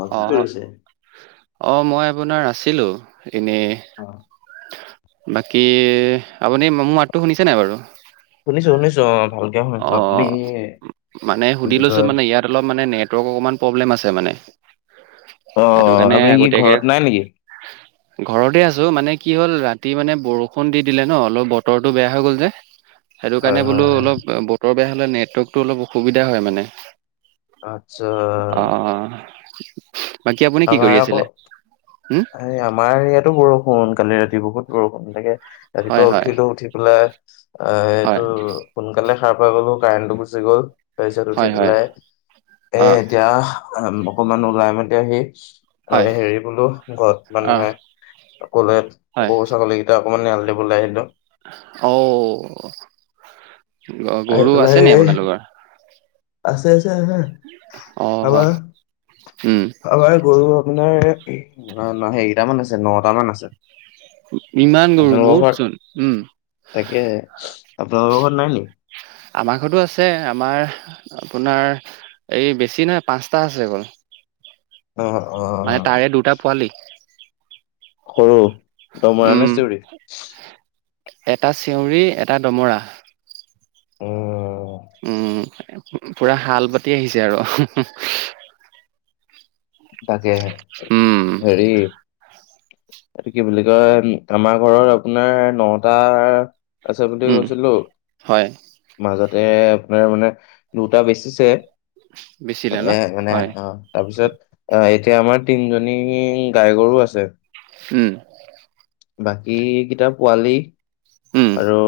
অ কি কৰিছে? অহ মই আপোনাৰ আছিলোঁ। এনে অ বাকী আপুনি মোৰ মাতটো শুনিছে নাই বাৰু। শুনিছোঁ শুনিছোঁ অঁ ভাল- অঁ মানে সুধি বুলি লৈছোঁ কয় মানে ইয়াত- অলপ মানে নেটওয়ার্ক অকমান পব্ৰলেম আছে মানে। সেইটো অঁ কাৰণে আপুনি কি আগতীয়াকে ঘৰত নাই নেকি? ঘৰতে আছোঁ মানে কি হ'ল ৰাতি মানে বৰষুণ দি দিলে ন অলপ বতৰটো বেয়া হৈ গ'ল যে। [inaudible] সেইটো কাৰণে হয় বোলো হয়। অলপ বতৰ বেয়া হ'লে নেটৱৰ্কতটো অলপ অসুবিধা হয় মানে। আতচ্ছা- অঁ বাকী আপুনি কি আমাৰ কৰি আকৌ আছিলে হোম। এই আমাৰ ইয়াতো বৰষুণ কালি ৰাতি বহুত বৰষুণ তাকে - ৰাতিপুৱা হয় হয় উঠিলো উঠি পেলাই আহ হয় এইটো- সোনকালে সাৰ পাই গলোঁ কাৰেণ্টটো গুচি গ'ল তাৰপিছত উঠি হয় হয় পেলাই এ অ এতিয়া- অকমান ওলাই মতে আহি হয় হেৰি বোলো- ঘৰত অ মানুহে অকলে হয় গৰু ছাগলী কেইটা অকমান এৰাল দিবলৈ আহিলোঁ। অঁ গ আহি গৰু আছে নি পেলাই আপোনালোকৰ? আছে আছে অ আমাৰ- উম, আমাৰ গৰু আপোনাৰ সেৰিটামান আছে নহটা মান আছে। ইমান গৰু বহুত চোন উমঁ। তাকেহে আপোনালোকৰ ঘৰত নাই নি? আমাৰ ঘৰতো আছে আমাৰ আপোনাৰ- এই বেছি নাহই পাঁচটা আছে অকল। অঁ অহ! মানে তাৰে দুটা পোৱালি- সৰু। দমৰা নে উমঁ চেউৰী এটা চিউৰি এটা দমৰা। অঁ অঁ! উমঁ পুৰা হাল বাতি আহিছে আৰু। তাকে হে উম, হেৰি- এইটো কি বুলি কয় আমাৰ ঘৰৰ আপোনাৰ নটাৰ উম, হয় [unintelligible] মাজতে আপোনাৰ মানে দুটা বেচিছে। বেচিলে [unintelligible] ন হয় অ'। তাৰপিছত অ', এতিয়া আমাৰ তিনিজনী গাই গৰু আছে। উম। বাকী কেইটা পোৱালি উম, আৰু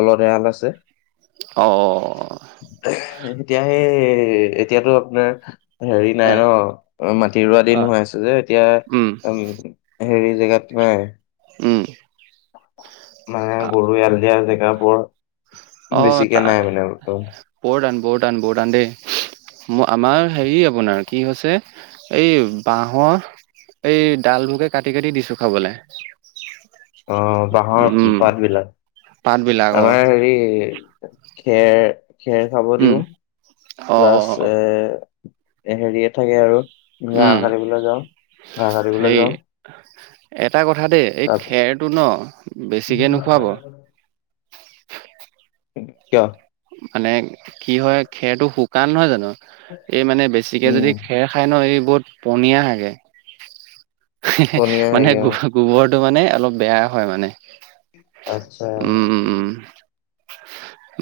বলদ এহাল আছে। অ', অ'। এতিয়াহে এতিয়াতো আপোনাৰ হেৰি নাই হয় ন' মাটি ৰোৱা দিন অ', হৈ আছে যে এতিয়া উম, উ হেৰি জেগাত নাই। উম। মানে গৰু এৰাল দিয়া জেগা বৰ অ', বেছিকে নাই মানে ত বৰ্তমান। বৰ টান বৰ টান বৰ টান দেই। ম আমাৰ হেৰি আপোনাৰ কি হৈছে এই বাঁহৰ এই ডালভোকে কাটি কাটি দিছো খাবলৈ। অ', বাঁহৰ উম পাত বিলাক? পাত বিলাক অ আমাৰ হেৰি খেৰ খেৰ খাব উম দিওঁ অ অ প্লাছ অ এ হেৰিয়ে থাকে আৰু উম ঘাঁহ কাটিবলৈ যাওঁ, ঘাঁহ হেৰি কাটবলৈ যাওঁ। এটা কথা দেই এই তাৰপিছত খেৰটো ন' বেছিকে নোখোৱাব। কিয়? মানে কি হয় খেৰটো শুকান নহয় জানো এই মানে বেছিকে উম যদি খেৰ খাই ন' এই বহুত পনীয়া হাগে। পনীয়া মানে হয়গে অ গ-গোবৰটো মানে অলপ বেয়া হয় মানে। আত্ছা। উম উম উম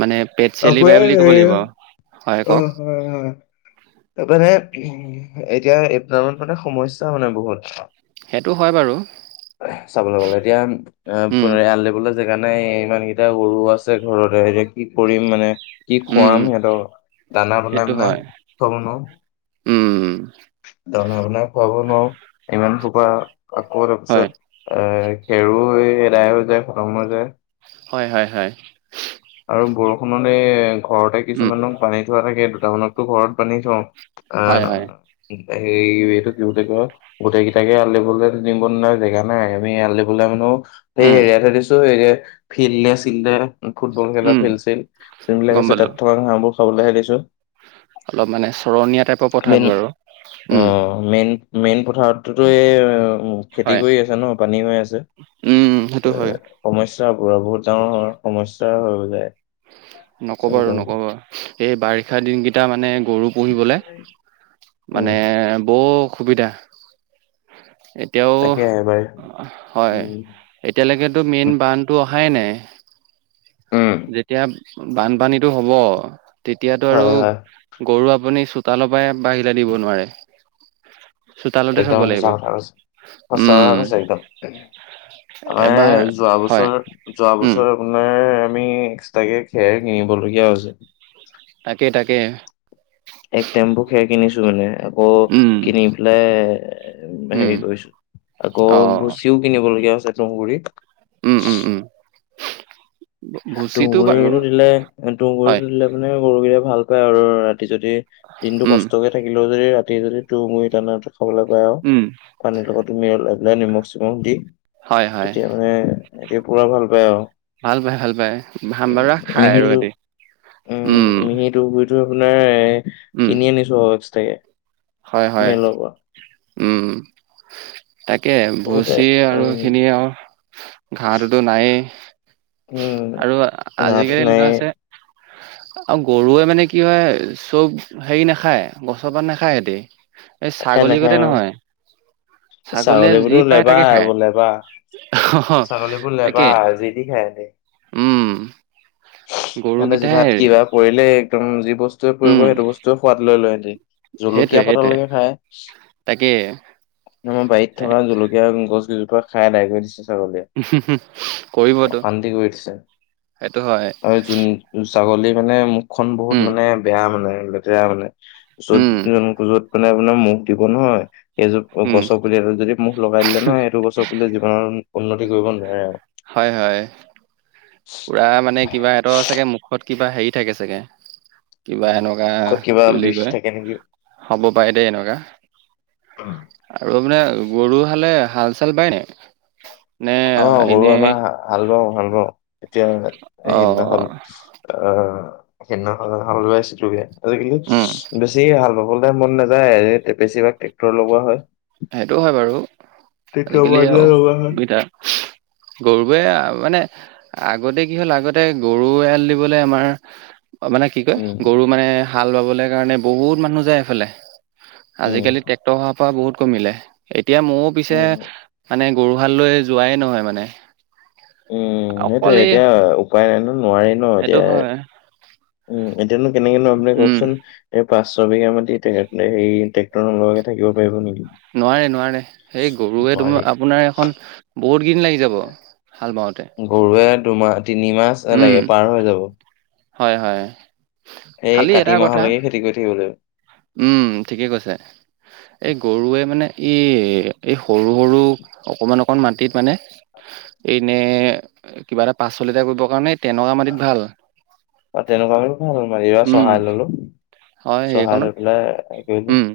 মানে পেট চেলি বাই আপোনাৰ বুলি ক'ব এই লাগিব আৰু, হয় অ কওক? হয়, হয়। তাৰ মানে উ, এতিয়া এইপিনত মানে সমস্যা মানে বহুত। সেইটো হয় বাৰু চাবলৈ গ'লে এতিয়া, উম আহ [unintelligible] এৰাল দিবলৈ জেগা নাই ইমানকেইটা গৰু আছে ঘৰতে এতিয়া কি কৰিম মানে। কি উম খুৱাম সিহঁতক দানা বনাই সেইটো বনাই হয় খুৱাব নোৱাৰো। উম। দানা বনাই খুৱাব নোৱাৰো ইমান সোপা আকৌ হয় তাৰপিছত এ খেৰো এ এদায় হৈ যায়, খতম হৈ যায়। হয়, হয়, হয়। আৰু বৰষুণতে ঘৰতে উম কিছুমানক বান্ধি থোৱা থাকে, দুটামানকতো ঘৰতে বান্ধি থওঁ। হয় অ', হয় হেৰি এইটো কি বুলি কয়? গোটেইকেইটাকে এৰাল দিবলৈ নি বন্ধা জেগা নাই আমি এৰাল দিবলৈ আনো সেই উম হেৰিয়াত হে দিছো এই ফিল্ডে-চিল্ডে উ। ফুটবল খেলা উম ফিল্ড-ছিল্ড যোনবিলাক গম আছে পালো তাত থকা ঘাঁহবোৰ খাবলৈহে দিছো। অলপ মানে চৰণীয়া টাইপৰ মেইন পথাৰবোৰ আৰু অ উম। মেইন মেইন পথাৰত তোটো এই খেতি হয়। কৰি আছে ন' পানী হৈ আছে, উম সেইটো হয় ত' সমস্যা পুৰা বহুত ডাঙৰ হয় সমস্যা হৈ যায়। নকবা চাবলৈ আৰু গ'লে। নকবা এই বাৰিষা দিনকেইটা মানে গৰু পুহিবলে উম মানে বৰ অসুবিধা। এতিয়াও তাকে এবাৰ হয়। উম, এতিয়ালৈকেতো মেইন বানটো অহাই নাই। উম। যেতিয়া বানপানীটো হব, তেতিয়াতো আৰু। হয়, হয়, গৰু আপুনি চোতালৰ পৰাই বাহিৰলে দিব নোৱাৰে। চোতালতে থব একদম লাগিব সঁচা কথা কৈছে, সঁচা উম কথা কৈছে একদম। আমাৰে এবাৰ যোৱা হয় বছৰ, যোৱা উম বছৰ। আপোনাৰ আমি এক্সট্ৰাকে খেৰ কিনিব লগীয়া হৈছে। তাকে, তাকে। এক টেম্পু খেৰ কিনিছো মানে। আকৌ উম কিনি পেলাই উম হেৰি কৰিছো। আকৌ অ ভুচিও কিনিব লগীয়া হৈছে তুঁহগুৰি। উম- উম- উম। ভুচিটো বাৰু তুঁহগুৰিটো দিলে, এ হয়, তুহগুৰিটো দিলে। মানে গৰুকেইটাই ভাল পায় আৰু। ৰাতি যদি দিনটো উম, কষ্টকে থাকিলেও যদি ৰাতি যদি তুঁহগুৰি দানাটো খাবলৈ পাই আৰু। উম, পানীৰ লগত তুমি মিহলাই পেলাই নিমখ- চিমখ দি। হয়- হয়। তেতিয়া মানে সিহঁতি পূৰা ভাল পায় আৰু। ভাল পায়, ভাল পায়, ভাম বাৰা উম খায় আৰু মিহিটো ৰাতি, উম। এইটো আপোনাৰ এ উম, কিনি আনিছো আৰু এক্সটাকে। হয়- হয়, উম- উম। তাকে বহুতে ভুচি আৰু উম এইখিনি আৰু ঘাঁহটোতো নায়েই। উম আৰু গাঁৱতো আজিকালি নাই এনেকুৱা হৈছে। আৰু গৰুৱে মানে কি হয়, চব হেৰি নাখায় গছৰপাত নাখায়। এই, এই নাখায় ছাগলী নাখায় গোটে নহয়। আৰু ছাগলীয়ে ছাগলীবোৰতো যি পায়, লেবা তাকে এইবোৰ লেবা খায়। অ, ছাগলীবোৰ লেবা তাকে যি তি খাই উম। সিহঁতে গৰুকেইটাহে জিভাত হেৰি কিবা পৰিলেই একদম যি বস্তুৱে পৰিব, উম সেইটো বস্তুৱে সোৱাদ লৈ লয় সিহঁতি। সেইটোৱে জলকীয়া সেইটোৱে পাতলৈকে খায়। তাকে আমাৰ বাৰীত থকা জলকীয়া গছকেইজোপা খাই আদায় কৰি দিছে ছাগলীয়ে। কৰিবতো, অশান্তি কৰি দিছে সেইটো হয়। আৰু যোন ছাগলী মানে, মুখখন বহুত উম মানে বেয়া মানে, লেতেৰা মানে। য'ত, উম য'ত মানে আপোনাৰ মুখ দিব নহয়, সেই য'ত উম গছ পুলি যদি মুখ লগাই দিলে নহয়, এইটো গছৰ জীৱনত উন্নতি কৰিব নোৱাৰে আৰু। প্ৰায় মানে কিবা সিহঁতৰ চাগে মুখত কিবা হেৰি থাকে চাগে। এ, কিবা এনেকুৱা মুখত কিবা কি বুলি বিষ কয় থাকে নেকি? হব পাৰি দেই এনেকুৱা। আৰু মানে গৰু হালে, হাল চাল বাই নে? অ, গৰু এনে আমাৰ হাল বাওঁ, হাল বাওঁ, এতিয়া অ সেই দিনাখন আহ, সেইদিনা হাল বাইছিলোগে। আজিকালি উম বেছি বেছি হাল বাবলে মন নাযায়। বেছিভাগ ট্ৰেক্টৰ লগোৱা হয়। সেইটো হয় বাৰু, ট্ৰেক্টৰ আজিকালি আৰু লগোৱা হয়। দুইটাৰ গৰুৱে আ, মানে আগতে কি হ'ল, আগতে গৰু এৰাল দিবলৈ আমাৰ মানে কি কয়, উম, গৰু মানে হাল বাবলৈ কাৰণে বহুত মানুহ যায় এইফালে। উম, আজিকালি ট্ৰেক্টৰ হোৱাৰ পৰা বহুত কমিলে। এতিয়া মোৰো পিছে উম। মানে গৰুহাল লৈ যোৱাই নহয় মানে। উমঁ' অকল সেইটোয়ে, এই এতিয়া উপায় নাই নহ‌য়, নোৱাৰে ন' সেইটো এতিয়া। হয় উমঁ' এতিয়ানো কেনেকেনো আপুনি উম কওঁকচোন- এই পাঁচ ছয় বিঘা মাটি সেই ট্ৰেক্টৰ নলগাকৈ থাকিব পাৰিব নেকি। নোৱাৰে নোৱাৰে, সেই গৰুৱে নোৱাৰি তোমাৰ আপোনাৰ এখন বহুত দিন লাগি যাব হাল বাওঁতে। গৰুৱে দুমাহ তিনিমাহ উম লাগে পাৰ হৈ যাব। হয় হয়। এই খালি কাতি মাহলৈকে খেতি কৰি থাকিব লাগিব। উমঁ' ঠিকেই কৈছা। এই গৰুৱে মানে ই এই সৰু-সৰু অকমান অকমান মাটিত মানে এনে কিবা এটা পাচলি এটা কৰিব কাৰণে তেনেকুৱা মাটিত ভাল। তেনেকুৱা মাটি ভাল। মাটিতো এইবাৰ উম চহাই ললোঁ হয় চহাই সেইকণত লৈ পেলাই উম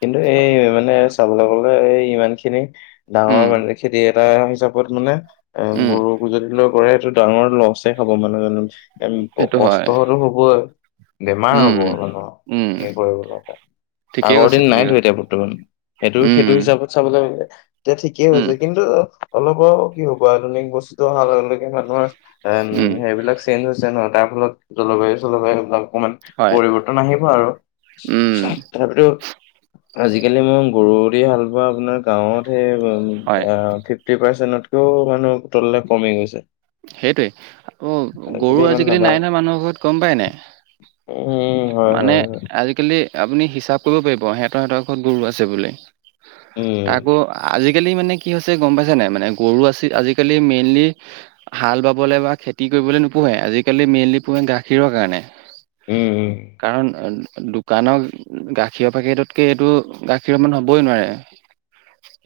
কিন্তু এই মানে চাবলৈ গ'লে এই ইমানখিনি ডাঙৰ উম মানে খেতি এটা হিচাপত মানে এ উম গৰু [unintelligible] লৈ কৰে সেইটো ডাঙৰ লষ্টে হ'ব মানে [unintelligible] সেইটো হয় কষ্টতো হ'বই বেমাৰ উম হ'ব মানুহৰ উম এ কৰিব ল'লে। ঠিকেই আগৰ কৈছে দিন ঠিকেই নাইতো কৈছে এতিয়া বৰ্তমান। সেইটো উম সেইটো হিচাপত চাবলৈ গ'লে এতিয়া ঠিকেই উম হৈছে কিন্তু অলপ কি হ'ব আধুনিক বস্তুতো অহাৰ লগে লগে মানুহৰ এম উম সেইবিলাক চেঞ্জ হৈছে নহয়। তাৰ ফলত জলবায়ু-চলবায়ুৰ এইবিলাক অকণমান হয় পৰিবৰ্তন আহিব আৰু। উম তথাপিতো আজিকালি মোৰ গৰু দি হাল বোৱা আপোনাৰ গাঁৱত সেই হয় উমঁ' ফিফটি পাৰ্চেন্টতকেও মানুহ তললৈ কমি গৈছে। সেইটোৱে, উমঁ' গৰু আজিকালি নাই নহয় মানুহৰ ঘৰত, গম পাই নে? উমঁ। মানে আজিকালি আপুনি হিচাপ কৰিব পাৰিব সিহঁতৰ সিহঁতৰ ঘৰত গৰু আছে বুলি। উম তাকো আজিকালি মানে কি হৈছে গম পাইছা নাই মানে গৰু আছিল, আজিকালি মেইনলি হাল বাবলৈ বা খেতি কৰিবলৈ নুপুহে, আজিকালি মেইনলি পুহে গাখীৰৰ কাৰণে। উমঁ' উমঁ'। কাৰণ দোকানৰ গাখীৰ পেকেটতকৈ এইটো গাখীৰ সমান হ'বই নোৱাৰে। [unintelligible]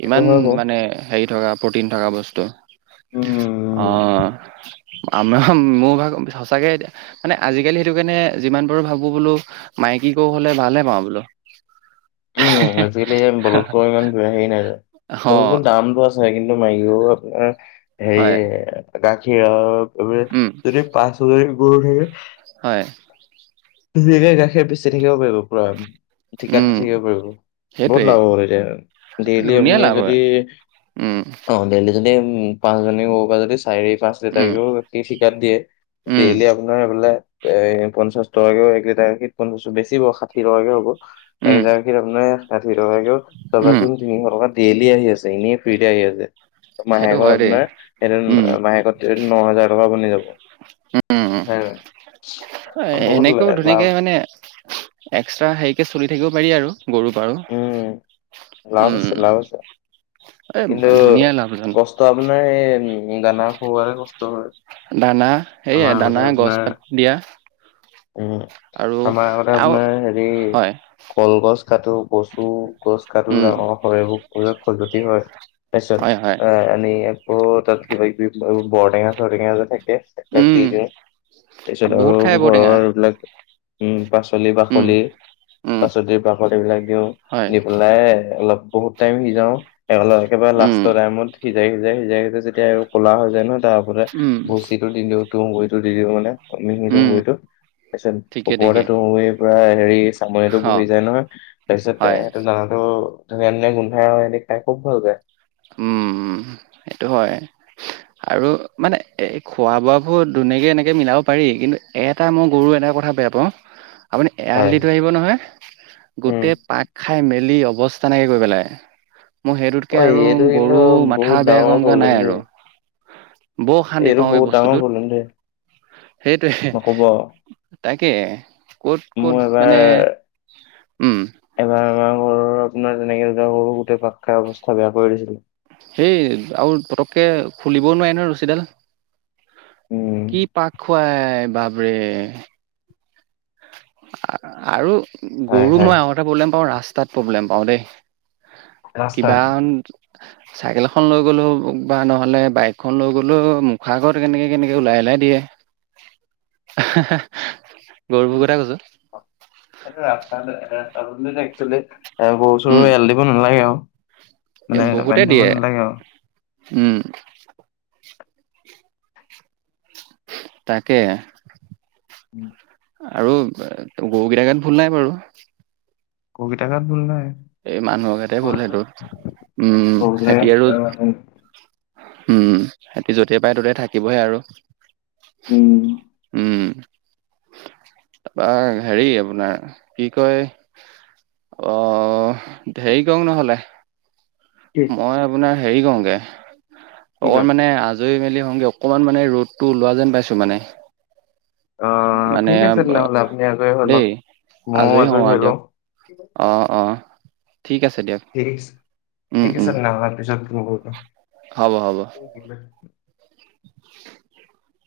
সেইটো ইমান হয় বাৰু মানে হেৰি থকা প্ৰটিন থকা বস্তু। উম অঁ। আমাৰ, মোৰ ভাগ, সঁচাকে এতিয়া মানে আজিকালি সেইটো কাৰণে যিমান পাৰো ভাবো বোলো মাইকী গৰু হ'লে ভালে পাওঁ বোলো। উমঁ' আজিকালি বলধ গৰু ইমানে হেৰি নাই আৰু অ সলোতো দামটো আছে কিন্তু মাইকী গৰু আপোনাৰ হয় হেৰি গাখীৰ উম যদি পাঁচ ছ‌য়জনী গৰু থাকে হয়। ধুনীয়াকে গাখীৰ বেছি থাকিব পাৰিব পুৰা উম ঠিকাত। পাৰিব। বহুত সেইটোৱে লাভ হ'ব তেতিয়া ডেইলি ধুনীয়া আপুনি লাভ যদি হয় উম অঁ' ডেইলী যদি উমঁ' পাঁচজনী গৰু পৰা যদি চাৰি পাঁচ লিটাৰ উম কেও গাখী ঠিকাত দিয়ে। উম ডেইলি আপোনাৰ এইফেলে এ, পঞ্চাশ টকাকেও এক লিটাৰ সে পঞ্চাশ বেছি হ'ব, ষাঠি টকাকে হ'ব। এক উম লিটাৰ গাখীৰ আপোনাৰ ষাঠি টকাকেও ছয় পাছ উম গুণ তিনিশ টকাত ডেইলি আহি আছে, এনেই ফ্ৰীতে আহি আছে। সেইটো মাহেকত হয় দেই আপোনাৰ উম সেই মাহেকত ন হাজাৰ টকা বনি যাব। উম [unintelligible] বহুত এনেকেও ল'লে লাভ। ধুনীয়াকে মানে এক্সট্ৰা হেৰিকে চলি থাকিব পাৰি, আৰু গৰুৰপা আৰু। উম লাভ আছে, লাভ আছে এই কিন্তু ধুনীয়া লাভজন কষ্ট ত' আপোনাৰ এই উম, দানা খুৱাৰে কষ্ট হয়। দানা, সেয়ে আমাৰ আগতে দানা, গছ আপোনাৰ পাত দিয়া। উম, আৰু আমাৰ আগতে আৰু আপোনাৰ হেৰি হয় কলগছ কাটো, কচু গছ কাটো, উম ডাঙৰ সৰিয়হবোৰ খজতি হয়। তাৰপিছত হয় হয় এ, আনি তাত কিবা কিবি বৰ টেঙা চৰ টেঙা যে থাকে ইয়াক দি উম দিওঁ তাৰপিছত আৰু বহুত খাই ঔটেঙা ঘৰৰ এইবিলাক উম, পাচলি, উম পাখলি, উম পাচলিৰ পাকত এইবিলাক দিওঁ হয় দি পেলাই পেলায়ে অলপ বহুত টাইম সিজাও, একেবাৰে উম লাষ্টৰ টাইমত সি সিজাই সিজাই সিজাই সিজাই যেতিয়া এইবোৰ কলা হৈ যায় নহয় তাৰপতে উম ভুচিটো দি দিওঁ তুহগুৰিটো দি দিওঁ মানে। মিহিটো উম হুইটো তাৰপিছত ঠিকে ওপৰতে ঠিকে তুই পুৰা হেৰি চামৰিটো অ বহি যায় নহয় তাৰপিছত হয় এ দানাটো ধুনীয়া ধুনীয়া গোন্ধাই আৰু সিহঁতে খাই খুব ভাল পায়। উম, সেইটো হয়। আৰু মানে এ, খোৱা বোৱাবোৰ ধুনীয়াকে এনেকে মিলাব পাৰি কিন্তু এটা মই গৰু এটা কথা বেয়া পাওঁ আপুনি এৰাল হয় দি থৈ আহিব নহয়, উম গোটেই পাক খাই মেলি অৱস্থা নাই কৈ পেলাই, মোৰ সেইটোত ঐ এইটো কিন্তু বহুত ডাঙৰ কৰা নাই প্ৰব্লেম দেই। আৰু বৰ অশান্তি এইটো পাওঁ এই বহুত ডাঙৰ প্ৰব্লেম দেই বস্তুটোত। সেইটোৱে, নক'ব তাকে, ক'ত মোৰ ক'ত মানে এবাৰ উম। এবাৰ আমাৰ ঘৰৰ আপোনাৰ তেনেকে দুটা গৰু গোটেই পাক খাই অৱস্থা বেয়া কৰি দিছিল। সেই আৰু পটককে খুলিবও নোৱাৰি নহয় ৰছীডাল। উম, কি পাক খুৱাই, বাপৰে। আ-আৰু হয় গৰু হয় মই আগত টা প্ৰব্লেম পাওঁ ৰাস্তাত প্ৰব্লেম পাওঁ দেই, ৰাস্তাত। কিবা [inaudible] চাইকেল এখন লৈ গ'লেও বা নহ'লে বাইকখন লৈ গ'লেও মুখা আাগৰত কেনেকে কেনেকে ওলাই ওলাই দিয়ে। [inaudible] [inaudible] গৰুবোৰ কথা কৈছ। এইটো ৰাস্তাত ৰাস্তাটো একচেলি, এ গৰু চৰু উম এয়াল দিব নালাগে আৰু। এ মানে বহুতে বান্ধি থ'ব দিয়ে নালাগে আৰু। উম। তাকে। [inaudible] আৰু গৰুকেইটা গাত ভুল নাই বাৰু। গৰু কেইটা গাত ভুল নাই। এই, মানুহ গাতে ভুল সেইটো। উম! গৰুলে [unintelligible] আৰু উম, সিহঁতি য'তে পাই, ত'তে থাকিবহে আৰু। উম! উম! তাৰপৰা, সেৰি আপোনাৰ, কি কয়! অ'! সেৰি কওঁক নহ'লে। কি মই আপোনাৰ সেৰি কৰোঁগে। কি মই কয় মানে, আ ধুই-মেলি আহোঙগে। অকমান মানে, ৰ'দটো ওলোৱা যেন পাইছোঁ মানে। অ'! মানে ঠিক আছে, তেনেহ'লে, আপুনি আজৰি হৈ লওঁক। দেই মইয়ো হওঁ আজৰি আৰু হৈ দিয়ক লওঁ। ঠিক অ'! অ'! ঠিক আছে, দিয়ক। ঠিক আছে, উম ঠিক উম আছে তেনেহ'লে, পিছত ফোন কৰিম। হ'ব, হ'ব। [unintelligible] [unintelligible]